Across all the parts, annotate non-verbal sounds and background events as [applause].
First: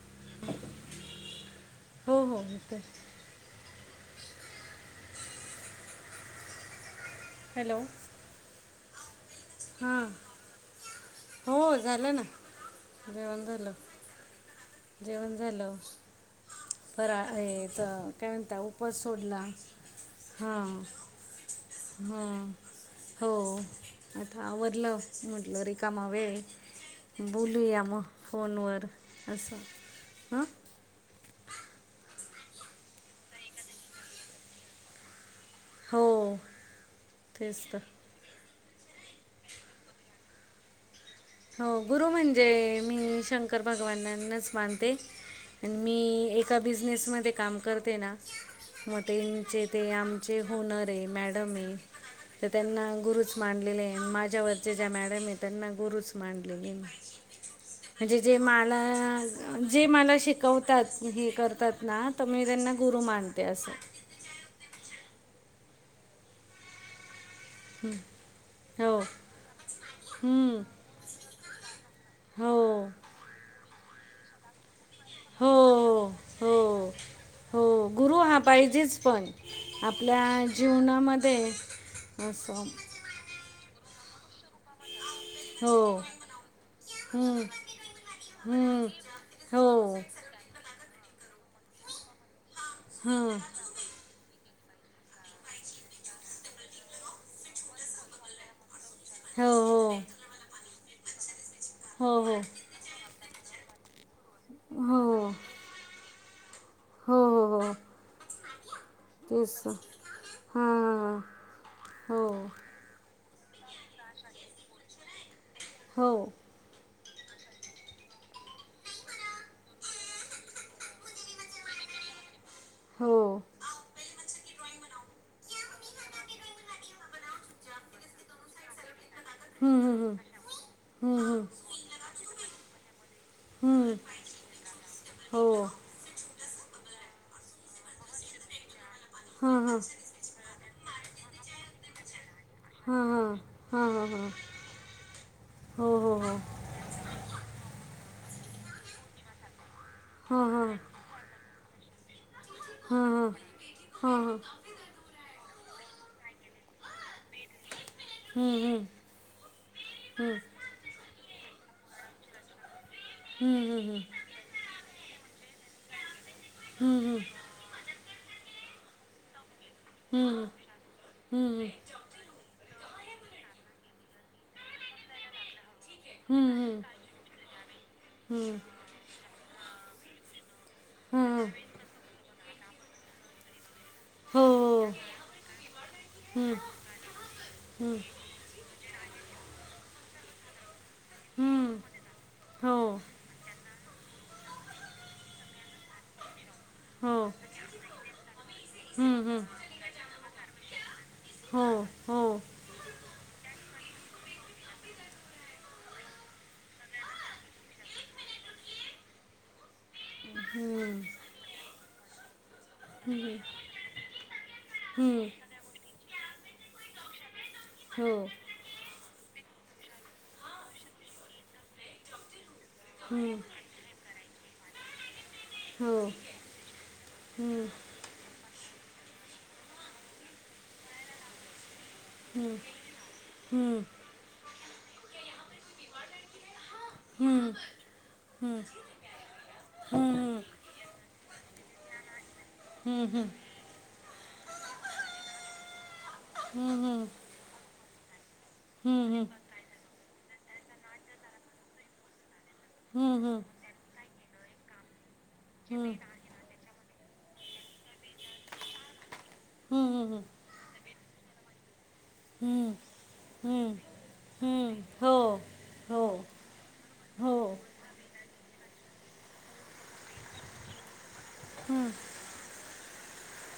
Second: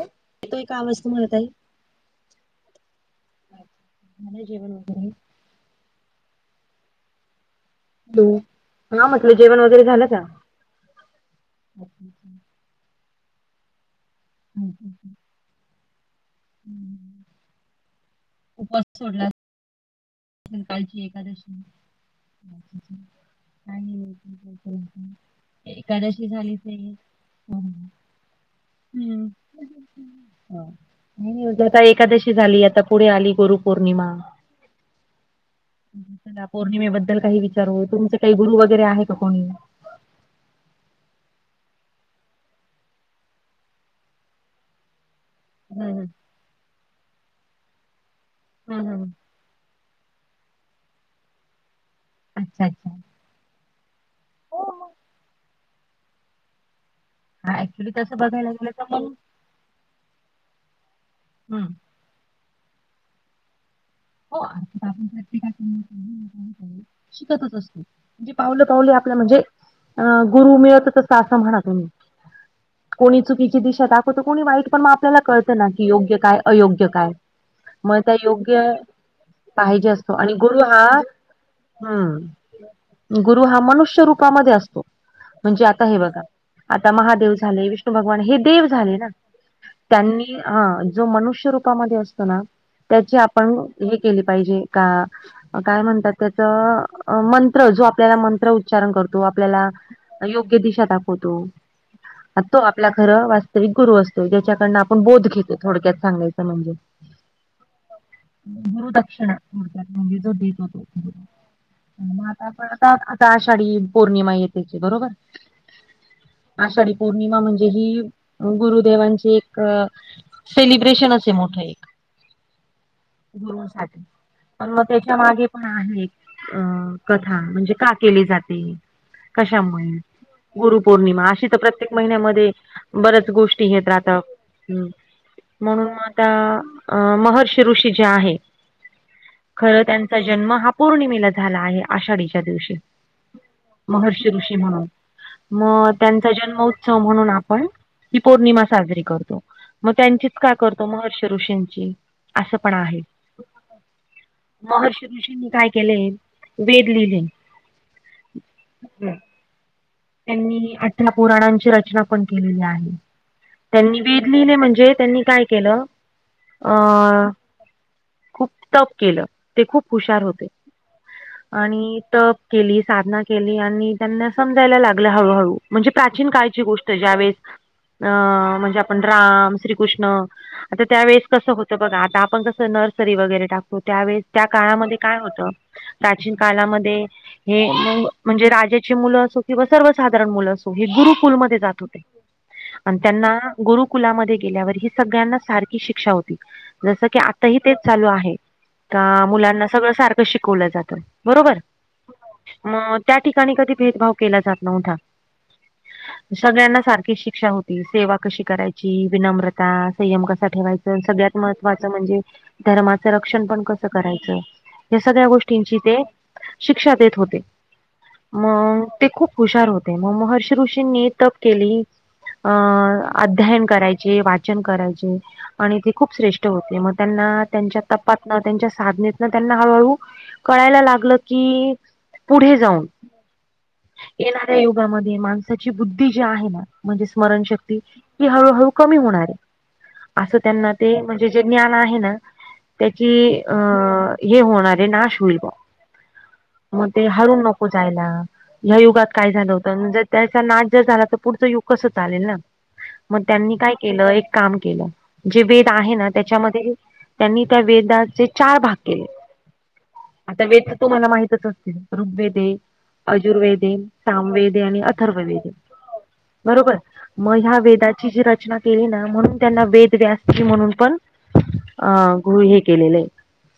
येतोय का आवाज तुम्हालाताई? हो हो येतोय झालं जेवण वगैरे हॅलो! हॅलो!.. हा म्हटलं जेवण वगैरे हां झाल का? हो झालं ना. जेवण झालं. जेवण झालं. फराळ, ये.. ह्याचं काय म्हणता उपवास सोडला. कालची एकादशी हा.. हो.. काय आता आवरलं, नाही म्हटलं रिकामा एकादशी वेळय झाली ते बोलूया मग.. फोनवर हम्म असं, ह हो. आता एकादशी झाली आता पुढे आली गुरु पौर्णिमा हो चला, पौर्णिमेबद्दल काही तेच तर विचारू.. तुमचे काही गुरु वगैरे आहे का कोणी? हो, गुरु म्हणजे.. मी शंकर भगवाननाच मानते आणि हम्म मी हम्म एक ज्या बिझनेसमध्ये काम करते ना हम्म मग.. हम्म त्यां.. चेच ते आमचे ओनरे आहे मॅडमय.. तर अच्छा अच्छा त्यांना गुरुच मानलेलेय माझ्यावरच्या ज्या मॅडम आहे त्यांना गुरुच माणले मी हा ऍक्च्युली तसं म्हणजे जे बघायला गेलं माला... तर मग ज.. जे मला शिकवतात.. हे हम्म करतात ना तर मी त्यांना गुरु मानते असं. हो, आपण प्रत्येकाच्या [inaudible] शिकतच असतो. जे पावलो -पावली हो आपल्या म्हणजे अ.. गुरु हम्म. मिळतच अस असं म्हणा तुम्ही.. हो कोणी चुकीची दिशा दाखवत कोणी वाईट पण आप.. आपल्याला कळतं ना की हो योग्य काय अयोग्य हो काय हो मग त्या गुरु हा योग्य पाहिजेच पण पाहिजे असतो आणि आपल्या गुरु हा.. जीवनामध्ये असं हम् गुरु हा मनुष्य रूपामध्ये असतो, म्हणजे हो आता हे बघा आता महादेव हम्म, झाले, विष्णू भगवान हे देव हम्म, झाले ना. हो त्यांनी हा.. जो मनुष्य रूपामध्ये असतो ना, त्याची हम्म, आपण हे केली पाहिजे का? काय म्हणतात त्याचं अ.. मंत्र जो आपल्याला मंत्र उच्चारण करतो, हो आपल्याला योग्य दिशा दाखवतो.. हो हो हो तो आपला खरं वास्तविक गुरु असतो, ज्याच्याकडनं आपण बोध घेतो थोडक्यात सांगायचं म्हणजे हो.. ओ.. गुरु दक्षिणा.. थोडक्यात म्हणजे जो देत तो.. हां हो मग आता पण आता.. आता आषाढी.. पौर्णिमा येते की बरोबर हो--ओ.. आषाढी पौर्णिमा म्हणजे ही.. गुरुदेवांची एक सेलिब्रेशनच आहे मोठं एक हो.. झाले. मग त्याच्या मागे पण आहे एक हृ.. कथा म्हणजे का केली जाते? हम्म, कशामुळे? हम्म, गुरुपौर्णिमा, हम्म, हम्म, अशी तर प्रत्येक महिन्यामध्ये बऱ्याच गोष्टी येत हम्म, राहतं. हम्म. हो म्हणून म आता अ महर्षी ऋषी जे आहे. हां हां खरं त्यांचा जन्म हा पौर्णिमेला झाला आहे. आषाढीच्या दिवशी हां हां हां हां हां महर्षी ऋषी म्हणून. हो म हो त्यांचा हो जन्म ऊत्सव म्हणून आपण, ही पौर्णिमा साजरी करतो. म त्यांचीच हां का हां करतो महर्ष ऋषींची? असं पण हां आहे. हां हां हां महर्षी ऋषींनी काय केले? वेद लिहिले. हो हो हो त्यांनी अठरा पुराणांची रचना पण केलेली आहे. त्यांनी वेद लिहिले म्हणजे, त्यांनी काय केलं, अ खूप तप केलं. ते खूप हुशार होते. आणि तप केली, साधना केली आणि त्यांना समजायला लाग हळूहळू म्हणजे प्राचीन काळची गोष्टय ज्यावेळेस अं म्हणजे आपण राम श्रीकृष्ण आता त्यावेेळेस कसं होतं बघा, आता आपण कसं नर्सरी वगैरे टाकतो. त्यावेेळेस त्या काळामध्ये काय होतं? प्राचीन काळामध्ये, हे मंग म्हणजे राजाची मुलं असो कींवा सर्वसाधारण मुलं असो हे गुरुकुल मध्ये जात होते. अन त्यांना गुरुकुलामध्ये गेल्यावर ही सगळ्यांना सारखी शिक्षा होती. जसं की आता ही तेच चालू आहे. का मुलांना सगळं सारखं शिकवलं जातं, बरोबर. म त्या ठिकाणी कधी भेदभाव केला जात नव्हता. [inaudible] सगळ्यांना सारखीच् शिक्षा होती. सेवा कशी करायची, विनम्रता, संयम कसा ठेवायच् सगळ्यात महत्त्वाचं म्हणजे, धर्माचं रक्षण पण कसं करायचं. ह्या सगळ्या गोष्टींची ते शिक्षा देत होते. मंग ते खूप हुशार होते. म महर्षी ऋषींनी तप केली अं अध्यायन करायचे, वाचन करायचे. आणि ते खूप श्रेष्ठ होते. म त्यांना त्यांच्या तपातनं त्यांच्या साधनेतनं त्यांना हळूहळू कळायला लागलं की पुढे जाऊन हुं. येणाऱ्या युगामध्ये माणसाची बुद्धी जी आहे ना, म्हणजे स्मरणशक्ती ती हळूहळू कमी होणारे. असं त्यांना ते म्हणजे जे ज्ञान आहे ना त्याची अ हे होणारे, नाश होईल ब्वा म ते हरून नको जायला. ह्या युगात काय झालं होतं, म्हणजे त्याचा नाश जर झाला तर पुढचं युग कसं चालेल ना. म त्यांनी काय केलं, एक काम केलं, जे वेद आहे ना त्याच्यामध्ये त्यांनी त्या वेदाचे चार भाग केले. आता वेद त तुम्हाला माहितच असतील. ऋग्वेदे, अजुर्वेद सामवेद ए अणि अथर्ववेद ए, बरोबर. म हो ह्या वेदाची जी रचना केली ना म्हणून त्यांना वेद व्यासजी म्हणून पण हां अं गृह्य केलेलें.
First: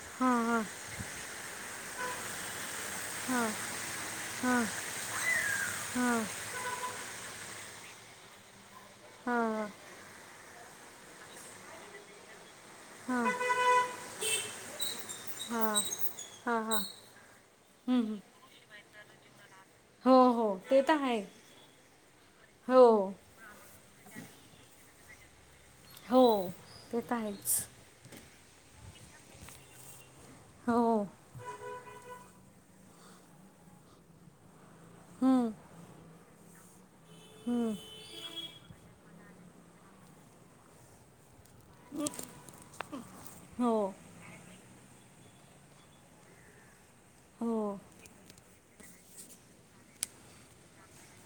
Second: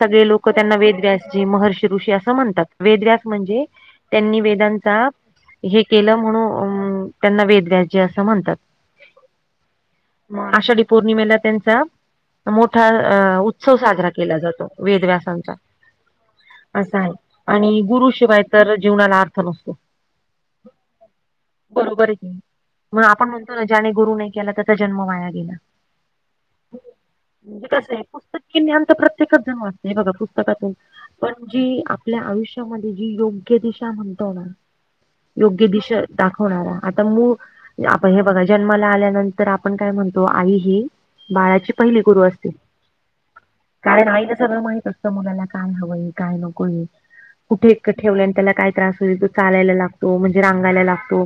सगळे लोकं हां त्यांना वेद व्यासजी, महर्षी ऋषी असं म्हणतात. वेदव्यास हां म्हणजे त्यांनी हां वेदांत चा, हे केलं हां म्हणू उम्म त्यांना वेद व्यासजी असं म्हणतात. हा आ. म आषाढी पौर्णिमेला त्यांचा मोठा अ हां उत्सव साजरा केला जातो. वेदव्यासांचा हा हा. असा आहे. आणि गुरु शिवाय तर जीवनाला अर्थ नसतो. हो हो ते तर आहे. बरोबर ये हो मग आपण म्हणतो ना ज्याने गुरु नाय केला त्याचा जन्म वाया गेला. हो ते तर आहेच ते कसं ये पुस्तकी ज्ञान तर प्रत्येक जण जमवतोय पुस्तकातून. हो पणजी आपल्या आयुष्यामध्ये ही योग्य दिशा म्हणतो आपण. हम्म, योग्य दिशा दाखवणारा आता म़ हम्म, आत्ता हे बघा जन्माला आल्यानंतर आपण काय म्हणतो आई ही. बाळाची पहिली गुरु असते. हो कारण आईला सगळं माहित असतं मुलाला काय हवं ए काय नको ये. हो कुठे इतकं ठेवल्याने त्याला काय त्रास होईल जो. चालायला लागतो म्हणजे रांगायला लागतो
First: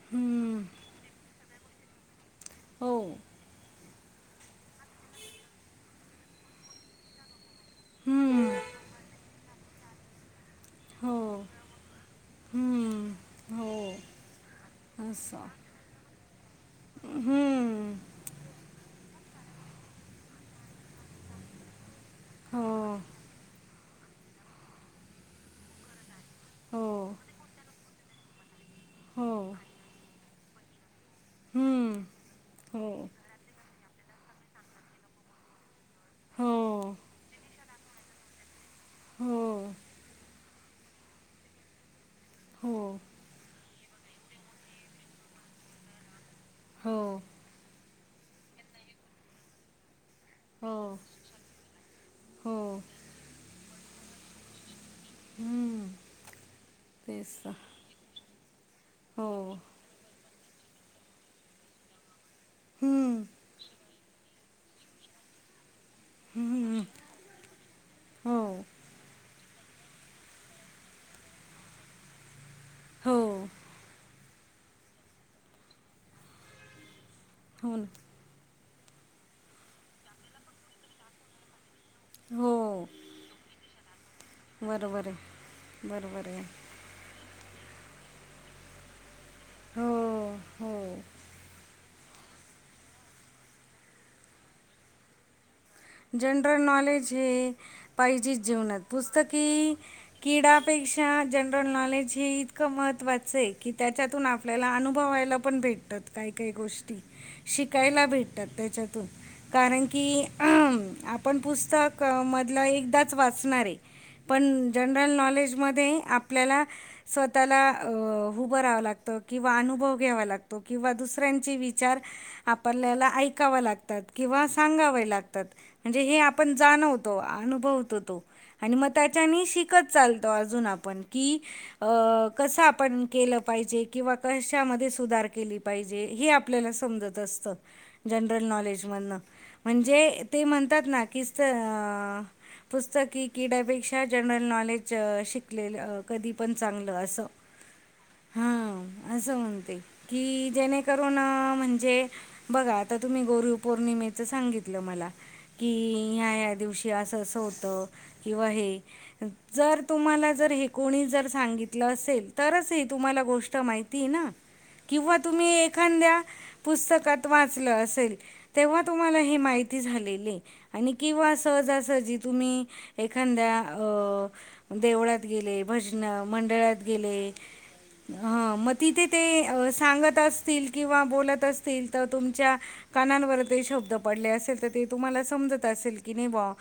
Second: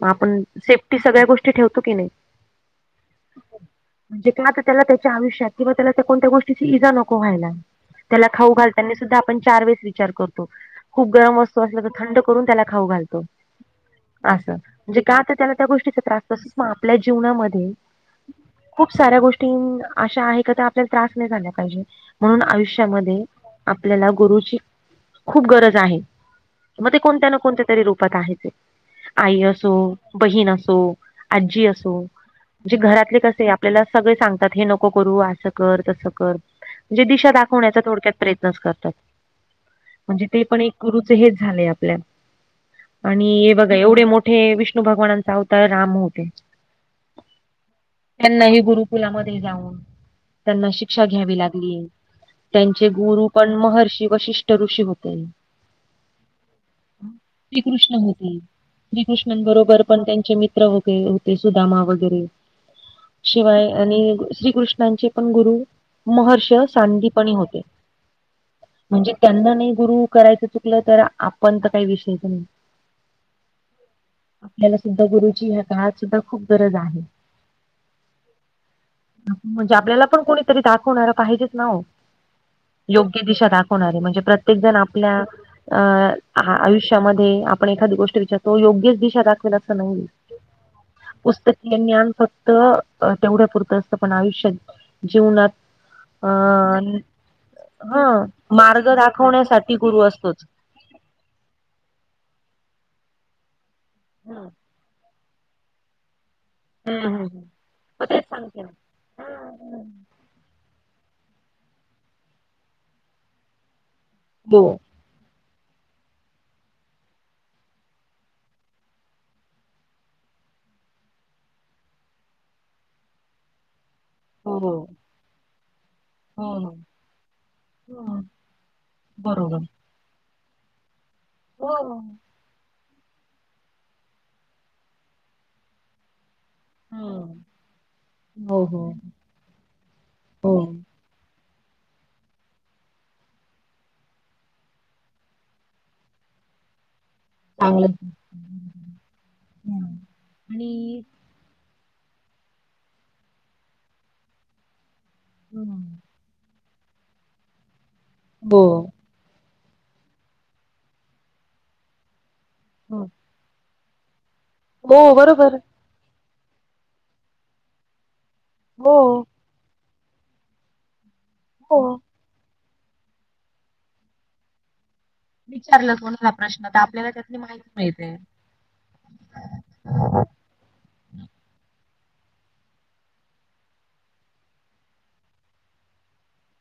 मग आपण हम्म, सेफ्टी सगळ्या गोष्टी ठेवतो का नाही. हो. तिथं ना आता त्याला त्याच्या आयुष्याची व कोणत्याही गोष्टीची इजा नको बाईला. त्याला हम्म, खाऊ घालताना सुद्धा आपण चार वेळेस विचार करतो खूप हो गरम वस्तू असलं तर थंड. करून त्याला खाऊ हम्म, घालतो हो त्या असं गोष्टीत गोष्टीचा त्रास असतो ना आपल्या जीवनामध्ये हम्म, खूप साऱ्या गोष्टी अशा आहे का त्या आपल्याला त्रास नाही झाला पाहिजे. म्हणून हो आयुष्यामध्ये आपल्याला गुरुजी खूप गरज आहे. हो मग ते कोणत्या न कोणत्या तरी रूपात आहे ते हो आई असो. बहीण असो आजी असो. हम्म, म्हणजे हो घरातले कसे आपल्याला सगळं सांगतात हे नको करू असं कर तसं कर हो म्हणजे दिशा दाखवण्याचा थोडक्यात प्रयत्नच करतात. हो म्हणजे ते पण एक गुरुचं हेच झालंय आप हो लेफ्ट आणि बघा एवढ्या मोठ्या विष्णू भगवानाचे अवतार राम होते. हो. त्यांनाही गुरु कुलामध्ये लाभो हो त्यांना हो शिक्षा घ्यावी लागली. हो त्यांचे गुरु पण महा श्री वशिष्ठ ऋषी होते. हम्म तेच तर. श्री कृष्ण होती. हो श्रीकृष्णांबरोबर पण त्यांचे मित्र होते सुदामा वगैरे. हम्म, शिवाय आणि ही गोष्ट आमचे पण गुरु. महर्ष हम्म, सांगी पणे होते. हो म्हणजे त्यांना नाय गुरू करायचं चुकलं तर आपण कोणता काही विषयच नाही. हो त्याला सुद्धा गुरुची आता आज सुद्धा खूप गरज आहे. भु म्हणजे आपल्याला पण कोणीतरी दाखवणारा पाहिजे न घेता च नाव. वो योग्य दिशा दाखवणारे म्हणजे प्रत्येक जण बरोबर आपल्या आहे अ बरोबर आहे आ- आयुष्यामध्ये आपण एखादी गोष्ट विचारतो योग्यच दिशा दाखव. केलं का नाही हो हो पुस्तकी ज्ञान फक्त. त क तेवढ्यापुरतं असतं पण आयुष्यात जीवनात अ जनरल नॉलेज हे ह पाहिजेच जीवनात मार्ग पुस्तकी दाखवण्यासाठी गुरु असतोच. किडाके. पेक्षा जनरल नॉलेज हे इतकं महत्त्वाचं ए की त्याच्यातून हा आपल्याला अनुभवायला पण भेटतात. काही काही हा गोष्टी हा हा. शिकायला मग तेच भेटतात सांगते ना त्याच्यातून. हा. हा. अ ह आपण पुस्तक मधलं एकदाच वाचणार आहे पण हो जन ड्रोन नॉलेज मध्ये आपल्याला. स्वतःला अ उभा राहावं लागतं किंवा अनुभव घ्यावा लागतो किंवा दुसऱ्यांचे विचार आपल्याला ऐकाव लागतात किंवा हो हो सांगावं लाग तात म्हणजे हे हो आपण हो. जाणवतो अनुभवतो तो हम्म. आणि मग त्याच्या बरोबर. शिकत. चालतो अजून आपण की हो कस आपण केलं पाहिजे किंवा कशामध्ये सुधार केली पाहिजे हे आप पल्याला समजत हम्म. असतं जनरल हो हो नॉलेज मधून म्हणजे ते हो म्हणतात. ना किसत अ पुस्तकी किड्यापेक्षा जनरल नॉलेज.. शिकलेलं कधी पण चांगलं असं चांगलं हा हम्म. असं म्हणते की आणि जेणेकरून म्हणजे बघा आता तुम्ही गुरु पौर्णिमेचं सांगितलं मला की हम्म. ह्या ह्या दिवशी असं असं होतं किंवा हो हे. जर तुम्हाला जर हे कोणी जर सांगितलं असेल तरच ते हो तुम्हाला गोष्ट माहितीये ना हो, किंवा तुम्ही बरोबर एक ते. खांद्या पुस्तकात वाचलं असेल तेव्हा हो तुम्हाला ही माहिती झाली. केले आणि तेव्हाअसं हो. जसं जीत तुम्ही एखाद्या अ देवळात. गेले विचारलं भजन कोणाला प्रश्न तर मंडळात आपल्याला गेले त्यातली माहिती मिळते हा मग तिथे ते. सांगत असतील. किंवा बोलत असतील तर तुमच्या कानांवर ते शब्द पडले असेल तर ते. तुम्हाला समजत असेल की नाही बा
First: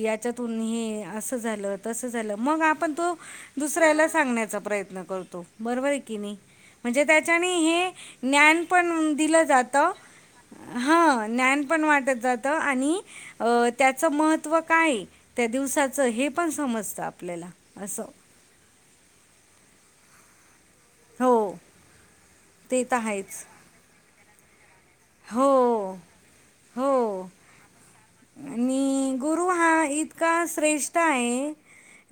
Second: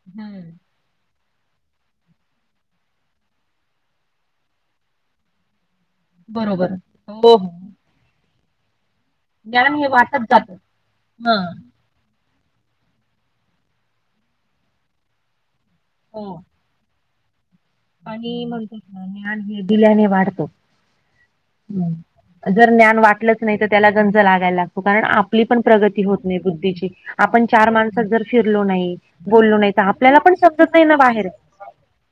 हम्म याच्यातून हे असं झालं. तसं झालं मग आपण तो.. दुसऱ्याला सांगण्याचा प्रयत्न करतो बरोबर की नाही बरोबर. म्हणजे हो हो त्याच्याने हे ज्ञान पण. दिला ज्ञान हे जातो वाटत जात हा ह ज्ञान. पण वाट जात आणि त्याच महत्व काय त्या दिवसात. छ हो हे पण समजतं आपल्याला असं. कि म्हणतात ना.. ज्ञान हे दिल्याने वाढतं. हो. जर ते तर ज्ञान वाटलंच आहेच नाही तर त्याला गंज लागायला लागतो कारण आपली हो पण. प्रगती होत नाही बुद्धीची.. हो आपण चार माणसात जर फिरलो आणि... नाही गुरु बोललो नाही हा तर आपल्याला इतका पण समजत नाही ना श्रेष्ठ आहे.. बाहेर ये...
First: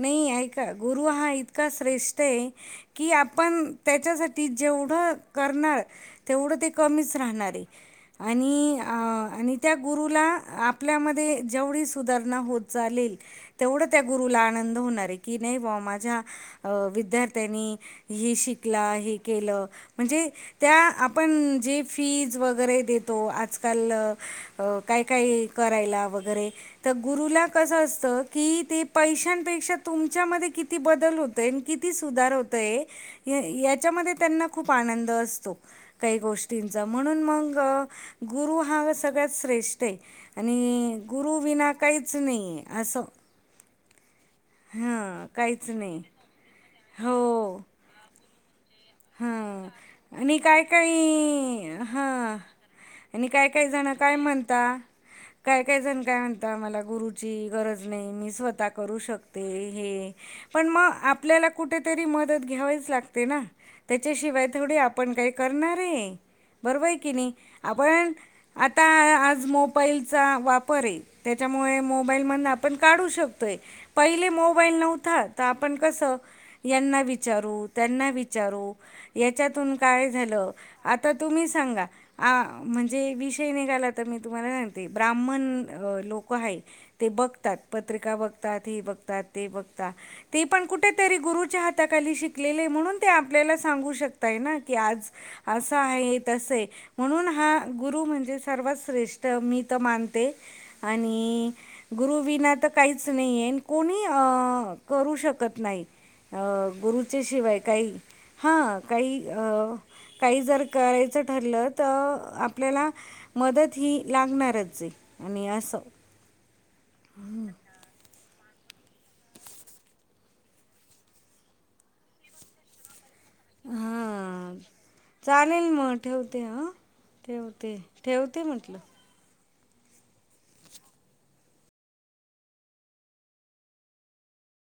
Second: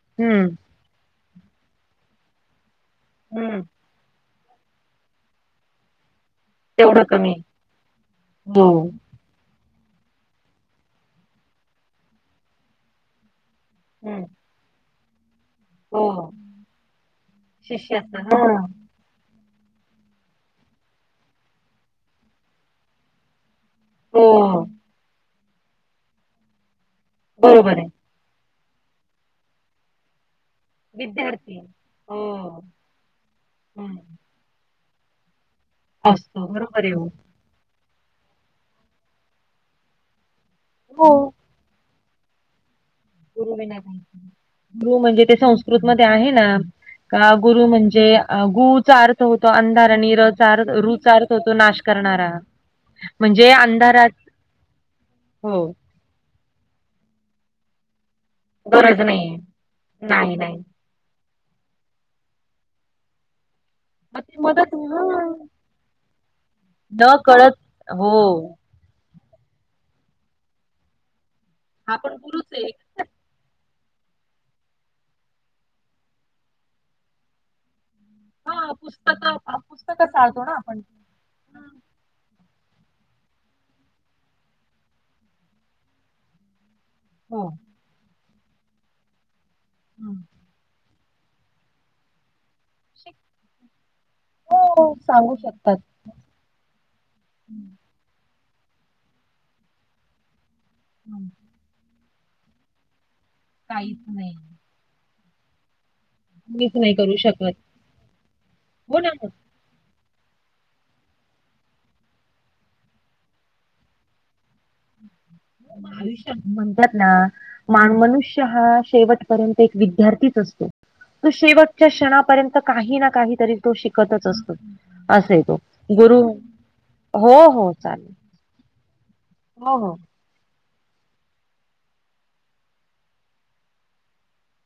नाही हम्म ऐका. गुरु हा इतका श्रेष्ठ आहे की हम्म आपण त्याच्यासाठी जेवढं करणार. तेवढं ते कमीच राहणार आहे हो आणि आणि त्या गुरुला आप आपल्यामध्ये जेवढी सुधारणा होत चालेल तेवढं त्या हम्म गुरुला आनंद होणार आहे. कि नाही बा.. माझ्या हो अ.. विद्यार्थ्यांनी शिष्याचा ही हा शिकला आहे. केलं म्हणजे त्या आपण जे फीज वगैरे देतो आ आजकाल हो हो काय काय करायला वगैरे तर गुरुला बरोबर कसं आहे असतं. कि ते पैशांपेक्षा तुमच्यामध्ये किती किती बदल होतय विद्यार्थी किती सुधार हो होतय हम्म याच्यामध्ये त्यांना. खूप आनंद असतो काही असतो बरोबर गोष्टींचा आहे हो म्हणून मग. गुरु हा सगळ्यात श्रेष्ठ आणि हो गुरु विना काहीच नाही असं.. गुरु विना काही नाही ुु गुरु म्हणजे हां ते काहीच संस्कृत नाही मध्ये आहे. हो गुरु म्हणजे गु चा अर्थ हा होतो अंधार आणि र काय चार रू चा अर्थ होतो काही नाश हा करणारा. आणि काय म्हणजे काय जण अंधारात काय म्हणता काय हो काय. काय म्हणता मला गुरुची गरज नाही मी स्वः ता करू गरज नाही शकते हे नाही नाही पण मग आप आपल्याला कुठेतरी मदत घ्यावीच लागते ना. मग ते त्याच्याशिवाय मदत थोडी आपण हा काही करणारय... बरोबर आहे की न नाही, कळत हो आपण आता आ.. आज मोबाईलचा वापर अय. त्याच्यामुळे हा पण मोबाईल मदन गुरुच आहे आपण काढू शकतोय. पहिले मोबाईल नव्हता, तर आपण कसं.. यांना विचारू त्यांना हा विचारू. पुस्तक याच्यातून पुस्तक काय चाळतो झालं.. ना आपण आता तुम्ही सांगा? आ म्हणजे विषय निघाला तर मी तुम्हाला सांगते ब्राह्मण लोक हाय ते हो बघतात... पत्रिका बघतात.. हे बघतात... ते बघतात ते पण कुठ. तरी गुरूच्या हाताखाली शिकलेले म्हणून शिक आपल्याला सांगू शकताय ना.. कि हो आज सांगू असं शकतात आहे.. तसंय. म्हणून हां गुरु म्हणजे सर्वात श्रेष्ठ मी तर मानते आणि गुरुविना तर काहीच नाहीये काहीच कोणी अ.. नाही करू शकत नाही. ह.. मीच नाही करू गुरुच्या शिवाय शकत काही हा हो ना काही अ.. काही जर करायच ठरल तर आपल्याला मदत ही लागणारचय आणि असं आयुष्यात म्हणतात ना.. मा... मनुष्य हा शेवट परंतु विद्यार्थी एक असतो शेवट क्षणापर्यंत काही ना काही तरी तो शिकतच असतो.. हां अस आहे तो.. चालेल मग गुरु, ठेवते हो.. हो.. चालेल. ते म्हटलं. हो.. हो...